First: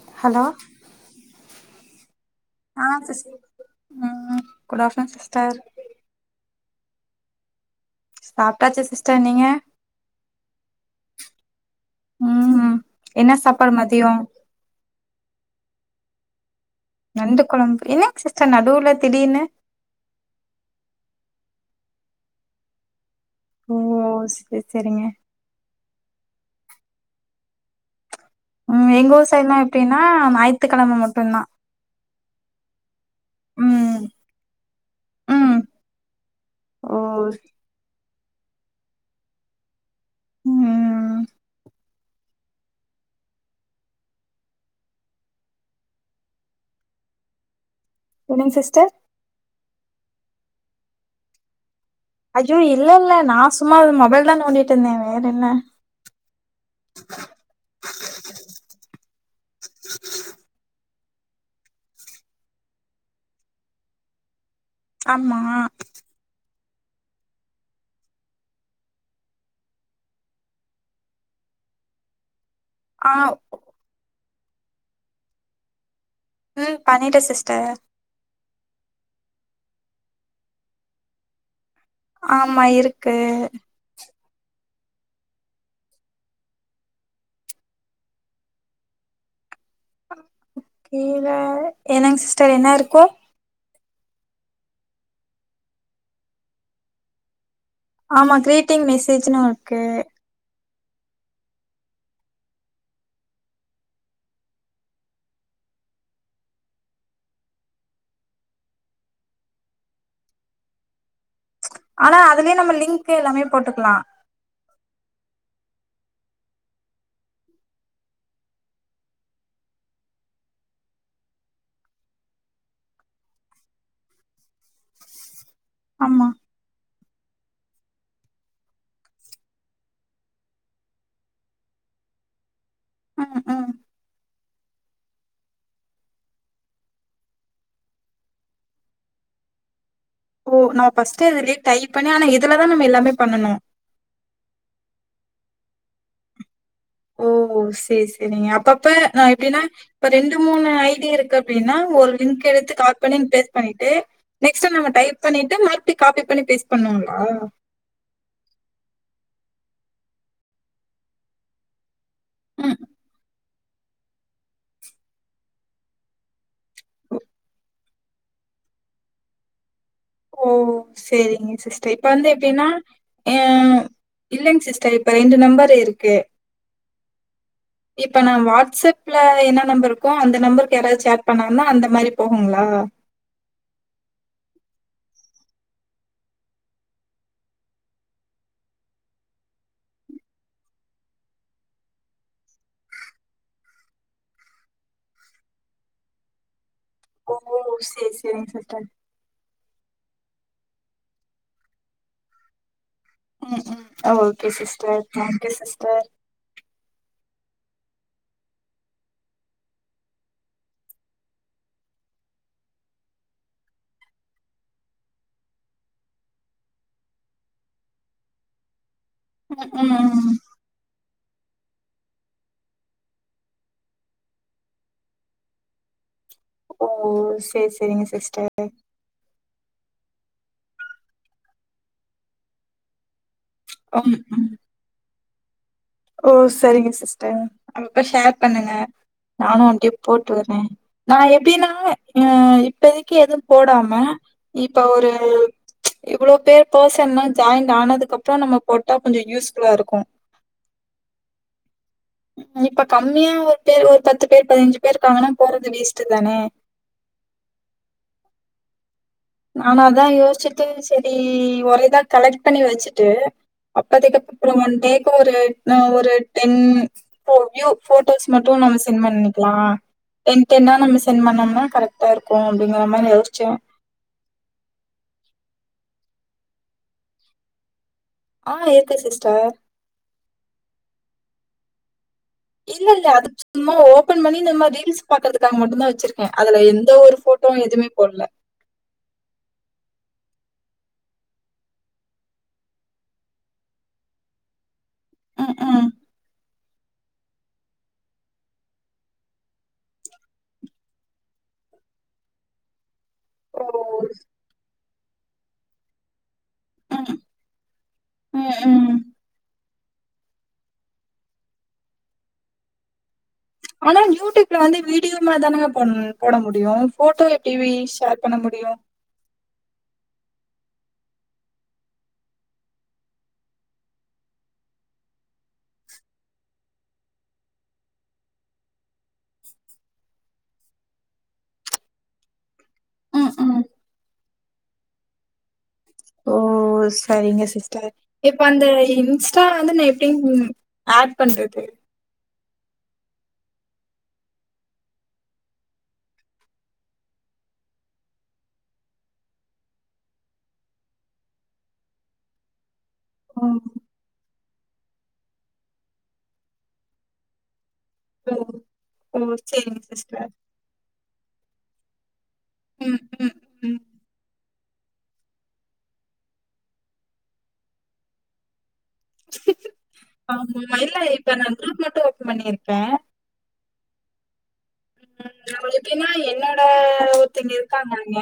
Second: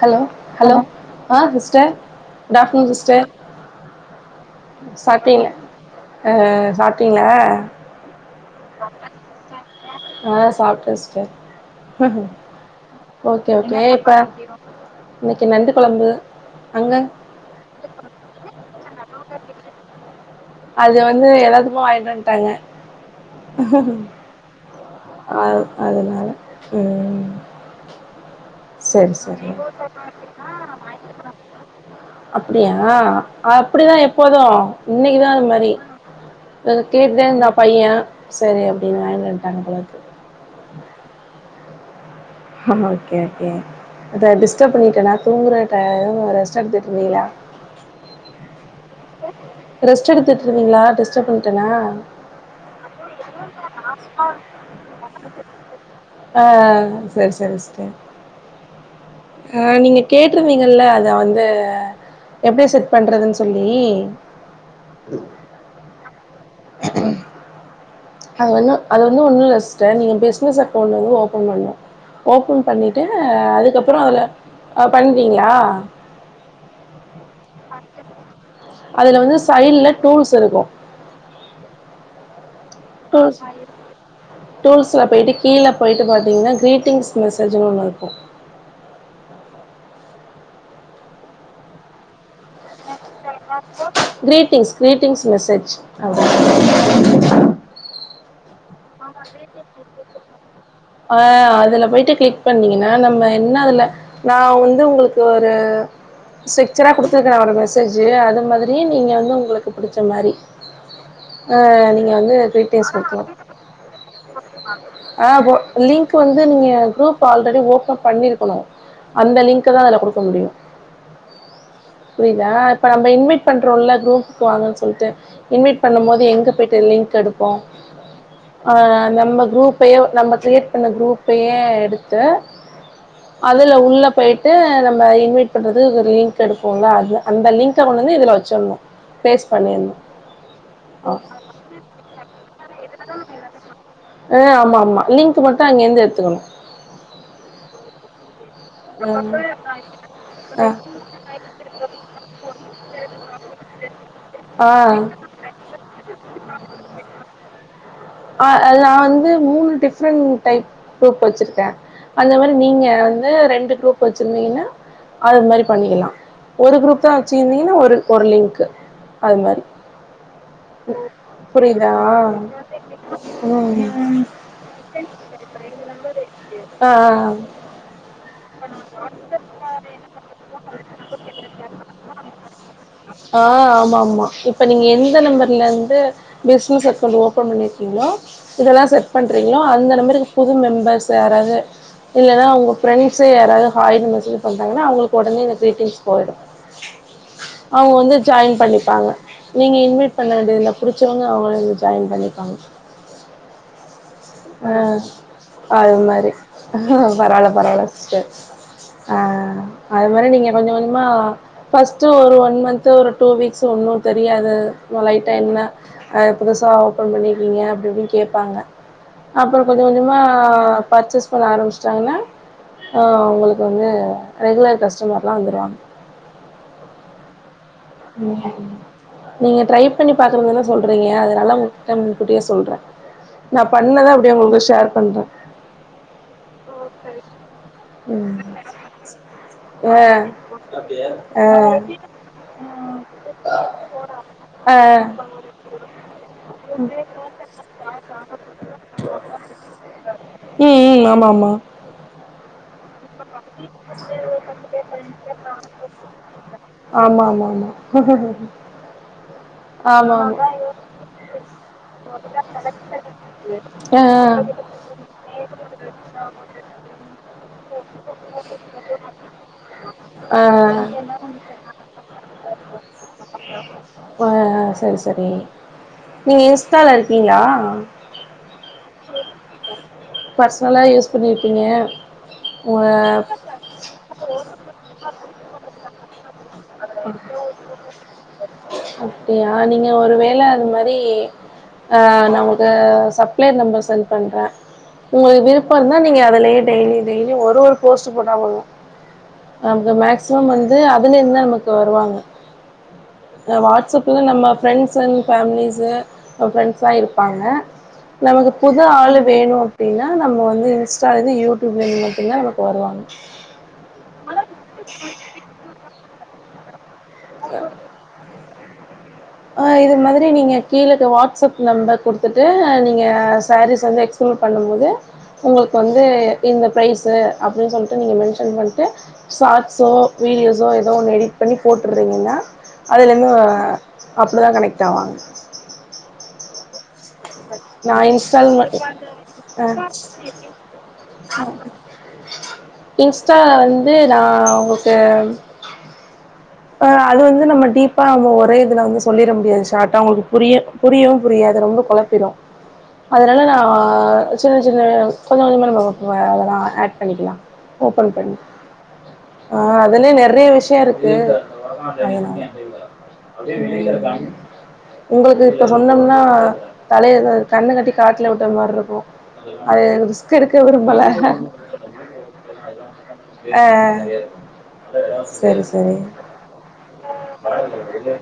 Hello hello ஆ sister good ஆ afternoon sis sister ம் குட் ஆஃப்டர்நூன் சாப்ட்டீங்க சிஸ்டர் அ சாப்ட்டிங்களா சாப்ட்டாச்சு சிஸ்டர் நீங்க ஆ சாப்டே சிஸ்டர் ம் என்ன ஓகே சாப்பாடு ஓகே மதியோ இப்ப இன்னிக்கு நண்டு கொழம்பு அங்க நண்டு கொழம்பு என்னங்க சிஸ்டர் நடுவுல திடீர்னு அது வந்து எல்லாத்துக்கூ வாங்கிட்டு வந்ட்டாங்க செர் செரிங்க அ அதூனால ம் ம் எங்க செர் ஊர் சேரி சைட்லா எப்டின்னா ஞாயித்துக்கெழம மட்டுந்தா அப்பிடியா அப்படிதா ம் எப்போதூ இன்னிகிதா அந்த ம் மாரி அத ஓ கேட்டுனெ இருந்தா பையன் சரி அப்டின் வாங்கினு வட்டாங்க போல இருக்குது ம் ஓகே ஓகே அத டிஸ்டர்ப் பண்ணிட்டேன்னா தூங்குகிற டைம் வேற ரெஸ்ட் எடுத்துருக்கிங்கல என்னங் சிஸ்டர் ரெஸ்ட் எடுத்துட்டு இருந்தீங்களா டிஸ்டப் பண்டோனா ஐயோ இல்ல இல்ல நா சும்மா மொபைல நோண்டிட்டு இருந்தே வேற என்ன ஆ சேர் செரி செரி அ நீங்க கேட்டிருந்தீங்கல்ல அத வந்து எப்படி செட் பண்றதுன்னு சொல்லி ஆமா அது வந்து அது வந்து ஒன்னூ இல்ல சிஸ்டர் நீங்க பிஸ்னஸ் அக்கௌண்ட் வந்து ஓப்பன் பண்ணோ ஓப்பன் பண்ணிட்டு ஆ அதுக்கப்றோ அதுல அ பண்வீங்ளா ம் பண்ணீட்ட சிஸ்டர் அதுல வந்து சைட்ல டூல்ஸ் இருக்கு ஆமா இருக் டூல்ஸ் மாரி டூல்ஸ்ல போயிட்டு கீழ போய்ட்டு பாத்தீங்கனா கிரீட்டிங்ஸ் மெசேஜுனு ஓன்னு இருக்கு கீழ என்னங் சிஸ்டர் என்ன இருக்கு கிரீட்டிங்ஸ் கிரீட்டிங்ஸ் மெசேஜ் [inaudible] ஆமா கிரீட்டிங் மெசேஜ்ன்னு இருக்கு அ அதுல போயிட்டு கிளிக் பண்ணீங்கன்னா நம்ம என்ன அதுல நா வந்து உங்களுக்கு ஒரு ஸ்டிக்சரா குடுத்துருக்கேனா ஒரு மெசேஜு அது மாதிரியே நீங்க வந்து உங்களுக்கு புடுச்ச மாரி அ நீங்க ஆனா வந்து அதுலயே நம்ம கிரீட்டிங்ஸ் லிங்க் வெக்கணு எல்லாமே போட்டுக்கலா அ ஒ லின்க் வந்து நீங்க குரூப் ஆல்ரெடி ஓபன் பண்ணிருக்கணு அந்த லின்க்தா அதுல குடுக்க முடியு புரியிதா இப்ப நம்ம இன்வைட் பண்றோல குரூப்புக் வாங்கன் சொல்ட்டு இன்வைட் பண்ணும் ஆமா போது எங்க போய்ட்டு லின்க் எடுப்போ அ நம்ம குரூப்பையே நம்ம கிரியேட் பண்ண குரூப்பையே எடுத் து ம் ம் அதுல உள்ள போய் ட்டு நம்ம இன்வைட் பண்றது ஒரு லின்க் எடுப்போல அது அந்த லின்க கொண்டு வந்து இதுல வெச்சிர்ணு பேஸ்ட் பண்ணிர்னு ஓ நா ஃபஸ்டே இதுலயே டைப் பண்ணி ஆனா இதுலதா நம்ம எல்லாமே பண்ணனு அ ஆமாமா லின்க் மட்டு அங்கய்ருந்து எடுத்துக்கணு ஓ சேர் செரிங்க அப்பப் [unintelligible] இப்ப ரெண்டு ஆ மூணு ஐ டி இருக்கு அப்டின்னா ஒரு லின்க் எடுத்து காபி பண்ணி பேஸ்ட் பண்ணிட்டு ஆ நெக்ஸ்ட் நம்ம டைப் பண்ணிட்டு மறுபடி காப்பி பண்ணி பேஸ் பண்ணுங்ளா அ அது நா வந்து மூணு டிஃபரண்ட் டைப் சூப் வெச்சிருக்கே அந்த மாரி ம் நீங்க வந்து ரெண்டு குரூப் வெச்சிருந்திங்கனா அது மாரி பண்ணிக்கலா ஒரு குரூப்த்தா வெச்சிருந்தீங்கன்னா ஒரு ஒரு லிங்க்கு அது மாரி ஓ செரிங்க சிஸ்டர் இப்ப வந்து எப்டின்னா எ ம் இல்லைங் சிஸ்டர் இப்ப ரெண்டு நெம்பர் இருக்கு ஆம் [inaudible] இப்ப நான் வாட்ஸ்அப்ல என்ன நம்பர் இருக்கோ அந்த நம்பருக்கு யாராவது சேட் பண்ணாங்கன்னா அந்த மாரி போகுங்களா? அ ஆமாமா இப்ப நீங்க எந்த நம்பர்லருந்து பிசினஸ் அக்கொன்ட் ஒ பன் பண்ணிருக்கீங்ளோ இதெல்லா செட் பண்றீங்களோ அந்த நம்பர்க்கு புது மெம்பர்ஸ் யாராது இல்லைன்னா உங்க ஃரெண்ட்ஸ் யாராது ஹாய்னு மெசேஜ் பாண்றாங்கனா அவுங்களுக்கு ஒடனே இந்த கிரீட்டிங்ஸ் போய்டு ஓ! அவுங்க சரி, வந்து சரிங்க ஜாயின் சிஸ்டர். பண்ணிப்பாங்க நீங்க இன்வைட் பண்ண வேண்டியதில்ல புடிச்சவங்க அவுங்களே வந்து ஜாய்ன் பண்ணிப்பாங்க ம் ம் ஓகே சிஸ்டர் தேங்க்யூ சிஸ்டர் செரி பரவால்ல பரவால்ல சிஸ்டர் அ அது மாரி நீங்க கொஞ்ச கொஞ்சமா ஃபர்ஸ்ட் ஒரு ஒன் மன்த் ஒரு ட்உ வீக்ஸ் ஒன்னு தெரியாது லைட்டா என்ன அது புதுசா ஓபன் பண்ணிருக்கீங்க அப்டி இப்டின்னு கேப்பாங்க அப்றோ ம், கொஞ்ச ம். கொஞ்சமா ம். பர்ச் சேஸ் பண்ண ஆரம்பிச்சிட்டாங்கனா அ உங்களுக்கு வந்து ரெகுலர் கஸ்டமர்ல வந்துடுவாங்க ஓ செர் செரி ம் நீங்க ட்ரை பண்ணி பாக்குறன் தானே சொல்றீங்க அதனால உங்கள்ட முன்கூட்டியே சொல்றே நா பண்ணத ம், அப்டியே உங்களுக்கு ஷேர் பண்றேன் ஒ செரிங்க சிஸ்டர் அப்பப்ப ஷேர் ம் பண்ணுங்க நானும் அப்டியே ஆ போட்டுவிட்ரே நா எப்டின்னா அ இப்பதைக்கு எதும் போடாம ஆ இப்ப ஒரு இவ்ளோ பேர் பர்சன்லா ஜாயிண்ட் ஆனாதுக்கப்பறோ நம்ம போட்டா கொஞ்சோ யூஸ் ஃபுல்லா இருக்கும் ம் ம் ஆமா ஆமா இப்ப கம்மியா ஒரு பேரு ஒரு பத்து பேரு பதினெஞ்சி பேரு இருக்காங்கனா போறது வோஸ்ட்டு தானே ஆமா மா மா நானு அதா யோஷ்சிட்டு செரி ஒரே இதா கலெக்ட் பண்ணி வெச்சிட்டு ஆமா ஆ அப்பதிகப்றோ ஒன் டேக்கு ஒரு டேன் வ்யூ போட்டோஸ் மட்டுன் நம்ம சென்ட் பண்ணிக்கல ஆ ஆ டென் டென்னா நம்ம செண்ட் பண்ணம்னா கரக்ட்டா இருக்குன் அப்டிங்கர மாறி யோஷ்சோ ஆ செரி செரி நீங்க இன்ஸ்டால இருக்கீங்களா ஆன் இருக்கேன் சிஸ்டர் பர்ஸ்னலா யூஸ் பண்ணிருப்பிங்க இல்ல இல்ல அது சும்மா ஒப்பன் பண்ணி இந்த மாரி ரீல்ஸ் பாக்கறத்துக்காக மட்டு தா வெச்சிருக்கு அதுல எந்த ஒரு போட்டோவும் எதுமே போடுல அப்டியா நீங்க ஒரு வேள அது மாறி அ நா உங்ளுக்கு சப்ளையர் நம்பர் சென்ட் பண்றேன் உங்களுக்கு ம் விருப்பன் ம் இருந்தா நீங்க அதாலியே டைலி டெய்லி ஒரு ஒரு போஸ்ட் போட்டா போதும் அந்த மேக்சிமம் வந்து அதுல இருந்து நமக்கு வருவாங்க இந்த ஓ வாட்ஸ் அப்ல நம்ப ஃப்ரெண்ட்ஸ் அண்ட் ஃபேமிலிஸு அப் சா ம் இருப்பாங்க நமக்கு ம் புது ம் ஆளு வேணும் அப்டின்னா நம்ம வந்து இன்ஸ்டாலந்து யூட்யூப்லயும் மட்டுதா நமக் வருவாங்க ஆனா யூடியூப்ல வந்து வீடியோ மார் தானேங்க போம் போட முடியும் போட்டோ வி ஷேர் பண்ண முடியும் ஆ இது மாதிரி நீங்க கீழக்கு வாட்ஸ்அப் நம்பர் குடுத்துட்டு நீங்க சாரீஸ் வந்து எக் ப்ளோர் பண்ணுபோது உங்களுக் வந்து இந்த ப்ரைஸு அப்டின் சொல்டு நீங்க மென்ஷன் பண்டு சாட்ஸோ வீடியோஸோ ஏதோ ஒன்னு எடிட் பண்ணி போட்றீங்கன்னா அதுலயிந்து ம் ம் அப்டிதா கனெக்ட் ஆவாங்க ஓ செ சரிங்க சிஸ்டர் நா இப்ப இன்ஸ்டால் அந்த மட் இன்ஸ்டா ஆ வந்து நான் எப்டிங் ஆட் பண்றது இன்ஸ்டா வந்து நா உங்கக்கு அ அது வந்து நம்ம டீப்பா நம்ம ஒரே இதுல வந்து சொல்லிட முடியது ஷாட்ட அவங்களுக்கு புரிய புரியு புரியாது ரொம்ப கொழப்பிடு அதனால நா ம் சின்ன சின்ன கொஞ்சம் கொஞ்சமாக நம்ம அதெல்லா ஆட் பண்ணிக்கலா ஓபன் ஓ பண்ணி ஓ ஆன் சேரிங்க அதுலயே சிஸ்டர் நெறைய விஷயம் இருக்கு [inaudible] கே ஆஸ்படடல் அப்டியே வெளில இருக்காங்க உங்களுக்கு இப்போ சொன்னோம்னா தலையில கண்ணு கட்டி காட்ல விட்ட மாரி இருக்கு அத ரிஸ்க் எடுக்க ஆமா இல்ல விரும்பல இப்ப நா குரூப் மட்டு ஓப்பன் பண்ணிருக்கே ஆ சரி சரி ஆ ஒருத்திங்க இருக்காங்க அங்க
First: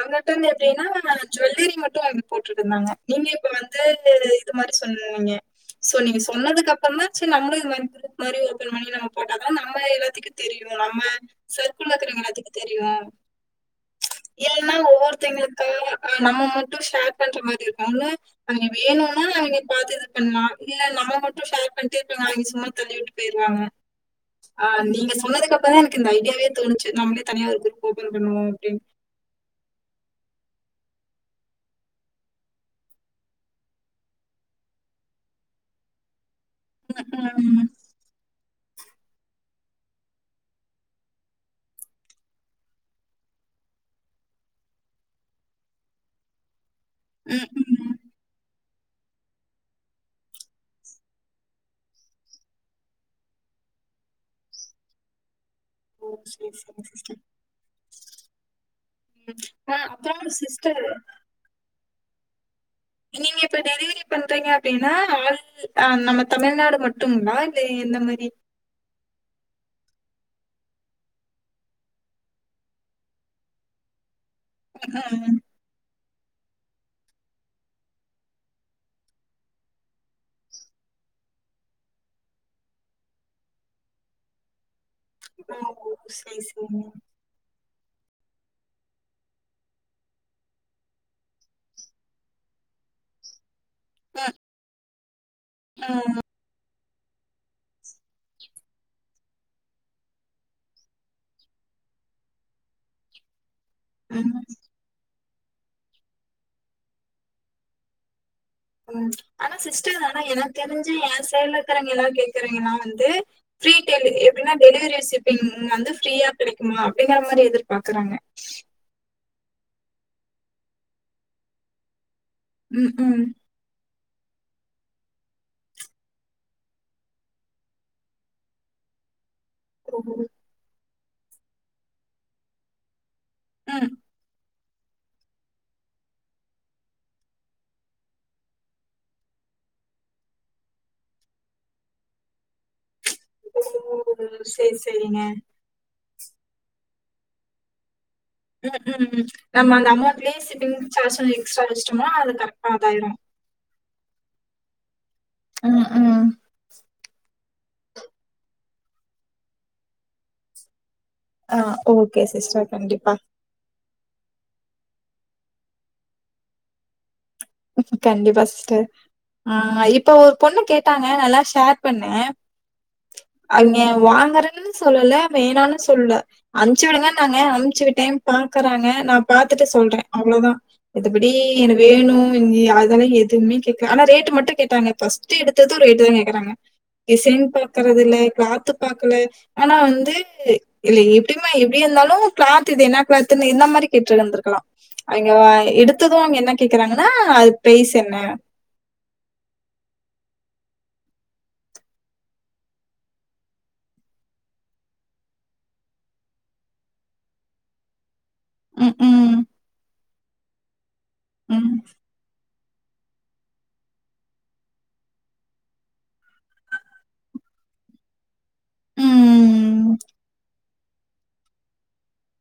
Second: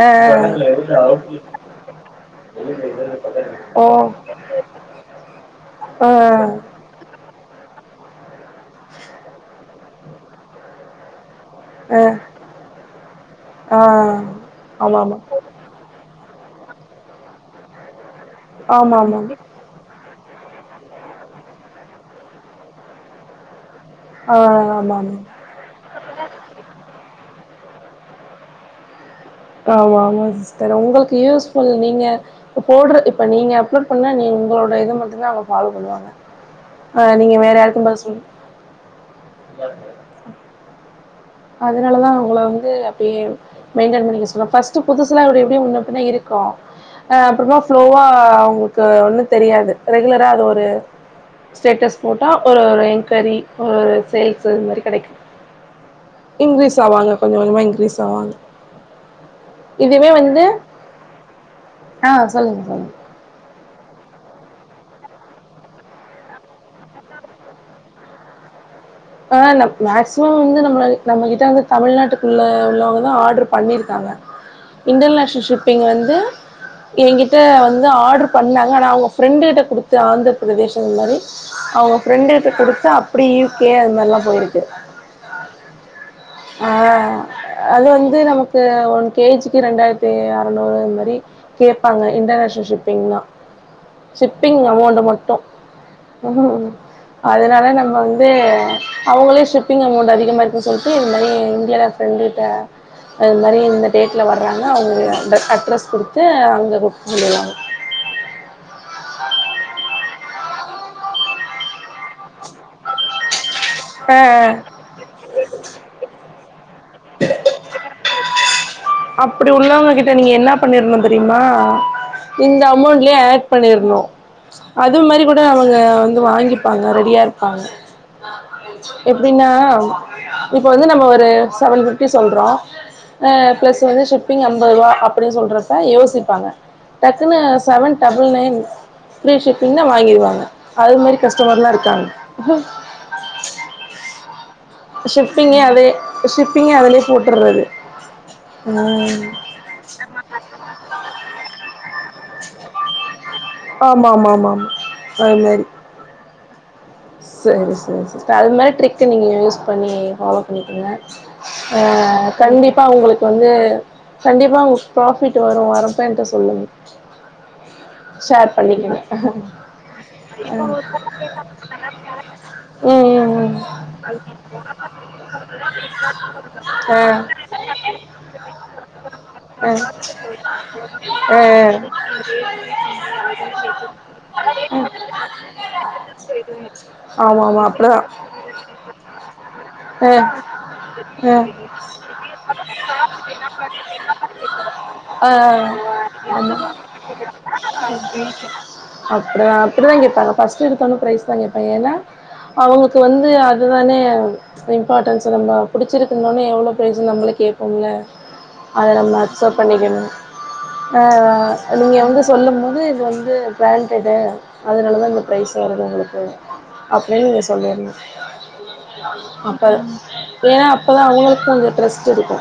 அங்கட்டுந்து எப்டின்னா ஜுவல்லரி மட்டும் போட்டுட்யிருந்தாங்க நீங்க இப்ப இதே ஓ இத இது மாரி சொன்னீங்க சோ ஆ நீங்க சொன்னதுக்கப் சொன்னாச்சி நம்ளு இது மாரி குரூப் மாரி ஓபன் பண்ணி நம்ம போட்டாதா நம்ம எல்லாத்துக்கு தெரியு நம்ம சர்குல ஆ இருக்குற எல்லாத்துக்கு தெரியு ஆ ஏன்னா ஆமாம் ஆமாம் ஒவ்வொருத்தைங்களு அ நம்ம மட்டும் ஷேர் பண்ற மாதி இருக்கும்ல்ல அவிங்க ஆமாம் வேணுணா ஆமாம் அவிங்க பாத்து இது பண்ணுவா இல்ல நம்ம மட்டு ஷேர் பண்டு [unintelligible] சும்மா தள்ளி விட்டு பேயிருவாங்க ஆ ஆமாம் நீங்க ஆமாம் சொன்னதுக்கு அப்றோ தா எனக்கு இந்த ஐடியாவே தோணுச்சு நம்ளே தனியா ஒரு குரூப் ஓபன் பண்ணுவோ அப்டின் ஆமா ஆமா சிஸ்டர் உங்களுக்கு யூஸ்ஃபுல் நீங்க இப் போட்றது இப்ப நீங்க அப்லோட் பண்ணா நீ உங்களோட இத மட்டுதா அவுங்க ஃபாலோ பண்ணுவாங்க ஆ நீங்க ம், வேற ம், யாருக்கும் பதில் சொல் அதனாலதா உங்கள வந்து அப்டியே மெயின்டன் பண்ணிக்க சொல்வாங் ஃபர்ஸ்ட்டு புதுசுலா அப்டி இப்டி முன்ன பின்ன இருக்கு ஆ ம், அப்றமா ம். ஸ்லோவா அவுங்களுக்கு ஒன்னும் தெரியாது ரெகுலரா அது ஒரு ஸ்டேட்டஸ் போட்டா ஒரு ஒரு என்கொயரி ஒரு சேல்ஸ் அந்த மாரி கெடைக்கும் ஓ! சரி, இன்க்ரீஸ் சரி ஆவாங்க சிஸ்டர். கொஞ்ச கொஞ்சமா இன்க்ரீஸ் ஆவாங்க ஆ இதுவே அப்பாவோட வந்து சிஸ்டர் ஆ சொல்லுங்க சொல்லுங்க நீங்க இப்ப டெலிவரி பண்றீங்க அப்டின்னா ஆள் ஆ நம்ம தமிழ்நாடு மட்டும்மா இல்ல எந்த மாரி ஆ நம் மேக்சிமம் வந்து நம்ம நம்ம கிட்ட வந்து தமிழ்நாட்டுக்குள்ள உள்ளவங்கதா ஆர்டரு பண்ணியிருக்காங்க ம். இன்டர்நேஷ்னல் ஷிப்பிங் வந்து என்கிட்ட வந்து ஆர்டரு பண்ணாங்க ஆனா அவுங்க ஃப்ரெண்டு கிட்ட குடுத்து ஆந்திரபிரதேஷ் அந்த மாரி அவுங்க ஃப்ரெண்டு கிட்ட குடுத்து அப்டி யூகே அதுமாரிலா போயிருக்கு ஓ ஓ செர் ஆ செரிங்க அது வந்து நமக்கு ஒன் கேஜிக்கு ரெண்டாயிரத்து அறநூறு அந்தமாரி கேப்பாங்க இன்டர்நேஷனல் ஷிப்பிங்னா ஷிப்பிங் அமௌண்டு மட்டும் ம், ம், அதனால நம்ம வந் து அவுங்களே ஷிப்பிங் அமௌண்ட் அதிகமா இருக்குன் சொல்ட்டு இந்தமாரி இந்தியால ஃப்ரெண்டு கிட்ட அதுமாரி இந்த டேட்ல ம், வர்றாங்க அவுங்க இந்த அட்ரஸ் குடுத்து அங்க புக் பண்ணிருவாங்க ஆ சிஸ்டர் ஆனா எனக்கு தெரிஞ்சி என் சைட்ல இருக்குற எல்லா கேக்குறாங்களா வந்து ஃப்ரீ ஆ டெலிவரி எப்டினா டெலிவரி சிப்பிங் வந்து ஃப்ரீயா கெடைக்குமா அப்டிங்கிற மாரி எதிர்பாக்குறாங்க அப்டி உள்ளவங்க கிட்ட நீங்க என்ன பண்ணிருக்கணும் தெரியுமா இந்த ம், அமௌண்ட்லயே ம். அட் பண்ணியிருக்கனும் அது மாரி கூட அவங்க வந்து வாங்கிப்பாங்க ரெடியா இருப்பாங்க எப்டின்னா ஓ! இப்போ வந்து நம்ம ஒரு செவன் ரூபீஸ் சொல்றோ அ பிளஸ் ம். வந்து ஷிப்பிங் அந் அம்பதுரூவா அப்டின் சொல்றப்ப யோசிப்பாங்க டக்குன்னு செவன் டபுள் நையன் ஃப்ரீ ஷிப்பிங்னா வாங்கிருவாங்க அது மாரி கஷ்டமர்லா இருக்காங்க ஓ! சரி, சரிங்க. ஷிப்பிங்கே அதே ஷிப்பிங்க அதுலே போட்டுறது ம் ம் ம் நம்ம அந்த அமௌண்ட்லே ஷிப்பிங் சார்ஜ் எக்ஸ்ட்ரா வெச்டோம்னா அது கரெக்டா அதாயிரு ஆமா ஆமா ஆமா ஆமா ஆ வந்து உம் உம் செரி செர் சிஸ்ட அதுமரி ட்ரிக்ஸ் நீங்க யூஸ் பண்ணி ஃபாலோ பண்ணிக்கங்க ஆ கண்டிப்பா உங்களுக்கு வந்து கண்டிப்பா உங் ப்ராஃபிட் வரு வரப்ப என்ட சொல்லுங்க கண்டிப்பா ஷேர் சிஸ்டர் பண்ணிக்கங்க ஆ இப்ப ஒரு பொண்ணு கேட்டாங்க நல்லா ஷேர் பண்ணே ம் ம் அவிங்க ம் வாங்குறேன்னு சொல்லல வேனானு சொல்ல அம்ச்சி ஆ விடுங்கனாங்க அம்ச்சி விட் டைம் பாக்குறாங்க நா பாத்துட்டு சொல்ற ஆ அவ்ளோதா மித்தபடி என ஆ வேணு ந்தி அதெல்லா எதுமே கேக்க ஆனா ரேட்டு மட்டு கேட்டாங்க ஃபஸ்ட் எடுத்தது ரேட்டு தா கேக்றாங்க ஆமா டிசைன் ஆமா அப்டிதா பாக்கர்து இல்ல கிளாத்து பாக்கல ஆனா வந்து ஆ இல்ல எப்டிமா எப்டி இந்தாலு கிளாத் இது இன்னா கிளாத்ன்னு இந்தமாரி கேட்ருந்துருந்துக்கலா ஆ ஆ அவிங்கோ எடுத்து அவ்ங்க என்ன கேக்குறாங் அப்டிதா அப்டிதா கேட்பாங்க ஃபஸ்ட்டு எடுத்தோன ஃபிரைஸ் தா கேட்பாயிங்க ஏன்னா அவுங்க்கு வந்து அதுதானே இம்பார்டன்ஸ்ச நம்ம பிடிச்சிருக்குனோனே எவ்ளோ ஃப்ரைஸ்னு நம்ம கேட்போம்ல அத ம், நம்ம ம், அக்சப்ட் பண்ணிக்கணு ஆ ம், நீங்க வந்து சொல்லும்மோது இது வந்து ஃபிராண்டடு அதுனால தா இந்த ப்ரைஸ் வருது உங்களுக்கு அப்டின்னு நீ சொல்லிருனு அப்ப ம். ஏன்னா அப்பதா அவுங்களுக்கு கொஞ்சோ டிரெஸ்ட்டு இருக்கு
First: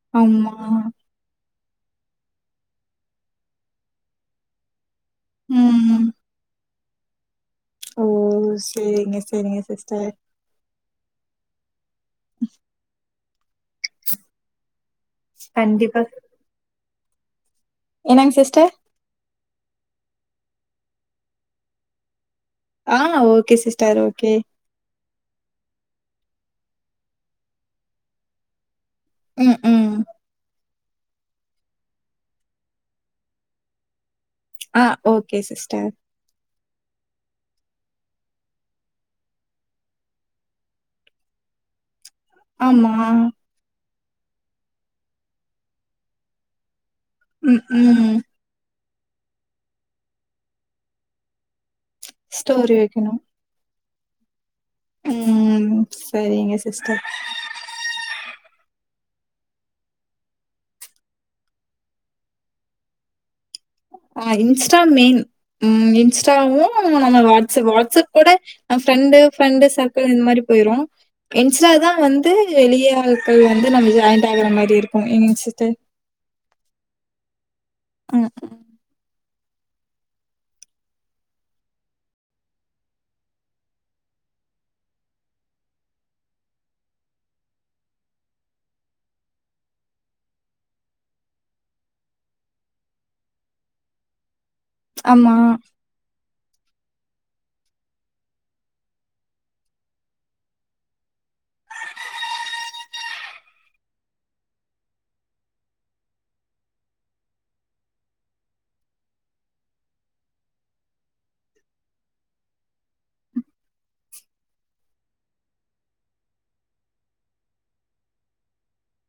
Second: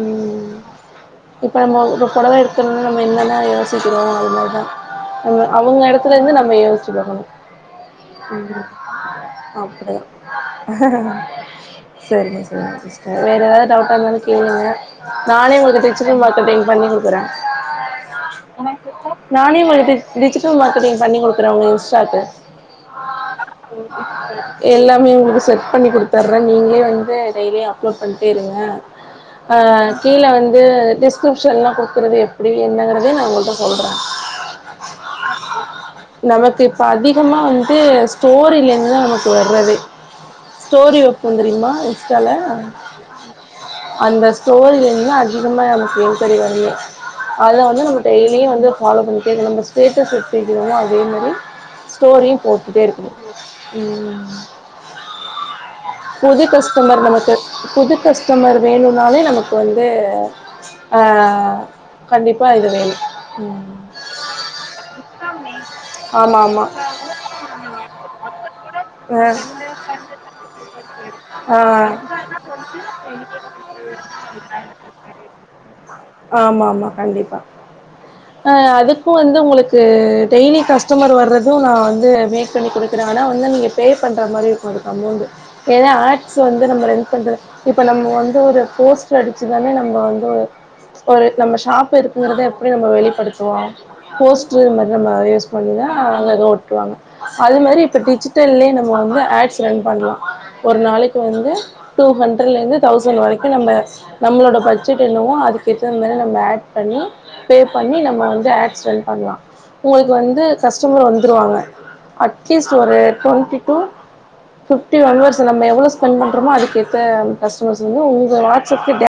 உம் ஆமா. இப்ப நம்ம ஒ புடவ எடுக்கணுன்னு நம்ம என்னன்னா யோ சிக்கிறோ அது மர்தா அவ்ங் அவங்க ம். எடத்துல இருந்து நம்ம யோசிச்சு பாக்கணு ஓ! உம் சரிங்க, சரிங்க சிஸ்டர். அப்டிதா செரிங்க சேர் சே வேற ஏதாது டவுட்டா இருந்தாலு கேளுங்க நானே ஒங்களுக்கு கண்டிப்பா. டேச்சிட்டி மார்க்கேட்டிங் பண்ணி குடுக்குறே என்னங்க சிஸ்டர் நானே ஒங்களுக்கு டிஜிட்டல் மார்கெட்டிங் பண்ணி குடுக்குறே உங்க இன்ஸ்டாக்கு ஆ ஓகே சிஸ்டர், ஓகே. எல்லாமே உங்களுக்கு செட் பண்ணி குடுத்தற நீங்களே வந்து டெய்லியு அப்லோட் பண்ணிட்டே இருங்க ஆ ம், ம். கீழ வந்து டிஸ்கிரிப்ஷன்ல்லா குடுக்குறது எப்டி என்னங்கறதே நா உங்களுக்கு சொல்றே ஆ ஓகே சிஸ்டர் நமக்கு இப்ப அதிகமா வந்து ஸ்டோரிலேந்து தா நமக்கு வர்றதே ஸ்டோரி வப்போ தெரியும்மா இன்ஸ்டால்ல ஆமா. அந்த ஸ்டோரிலா இருந்து அதிகமா நமக்கு என்கௌரி வருமே அத ம், வந்து நம்ளு ம். லியே வந்து ஃப்பாலோ பண்ணிட்டே இருந்த நம்ப ஸ்டேட்டஸ் எப்டி வெக்கிரோமோ அதே மாரி ஸ்டோரியு ஸ்டோரி போட்டே இருக்கணு வைக்கணும். உம் ம். புது சரிங்க சிஸ்டர். கஸ்டமர் நமக்கு புது கஸ்டமர் வேணுன்னாலே நமக்கு வந்து ஆ கண்டிப்பா இது வேணு உம் இன்ஸ்டா மெயின் உம் ஆமாம் இன்ஸ்டாவு ஆமாம் நம்ம வாட்ஸ்அப் வாட்ஸ்அபே கூட ஃப்ரெண்டு ஃப்ரெண்டு சர்க்கில் இந் மாரி போயிரு ஆ இன்ஸ்ட்டாதா வந்து வெளியாள்கள் வந்து நம்ம ஜாயின்ட் ஆகுற மாரி இருக்கு எங்ச்சுட்டு ஆமா ஆமா கண்டிப்பா ம் அ அதுக்கு வந்து உங்களுக்கு டெய்லி கஸ்டமர் வர்றது நா வந்து மேக் பண்ணி குடுக்குறே ஆனா வந்து நீங்க பே பண்ணுற மாரி இருக்கும் அதுக்கு அமௌண்டு் ஏனா ஆட்ஸ் வந்து நம்ம ரெடி பண்ற இப்ப நம்ம வந்து ஒரு போஸ்டர் அடிச்சுதானே நம்ப வந்து ஒரு நம்ம ஷாப் இருக்குங்கறதே எப்டி நம்ம வெளிப்படுத்துவோ போஸ்ட்டரு இது மாறி நம்ம ஆமா. யூஸ் பண்ணி தான் அந்த இத ஒட்டுவாங்க அது மாரி இப்ப டிஜிட்டல்லயே நம்ம வந்து ஆட்ஸ் ரன் பண்லா ஒரு நாளைக்கு வந்து டூ ஹண்டரட்ல இருந்து தௌசண்ட் வரைக்கு நம்ப நம்மளோட பட்ஜெட் என்னவோ அதுக்கு ஏத்த மாரி நம்ம ஆட் பண்ணி பே பண்ணி நம்ம வந்து ஆக்சான் பண்லா உங்களுக்கு வந்து கஸ்டமர் வந்துடுவாங்க அட்லீஸ்ட் ஒரு டு்வெண்ட்டி டூ ஃபீப்டி மெம்பெர்ஸ் நம்ப எவ்ளோ ஸ்பெண்ட் பண்றமோ அதுக்கேத்த கஸ்டமர்ஸ் வந்து உங்க வாட்ஸ் அப்க்கு டே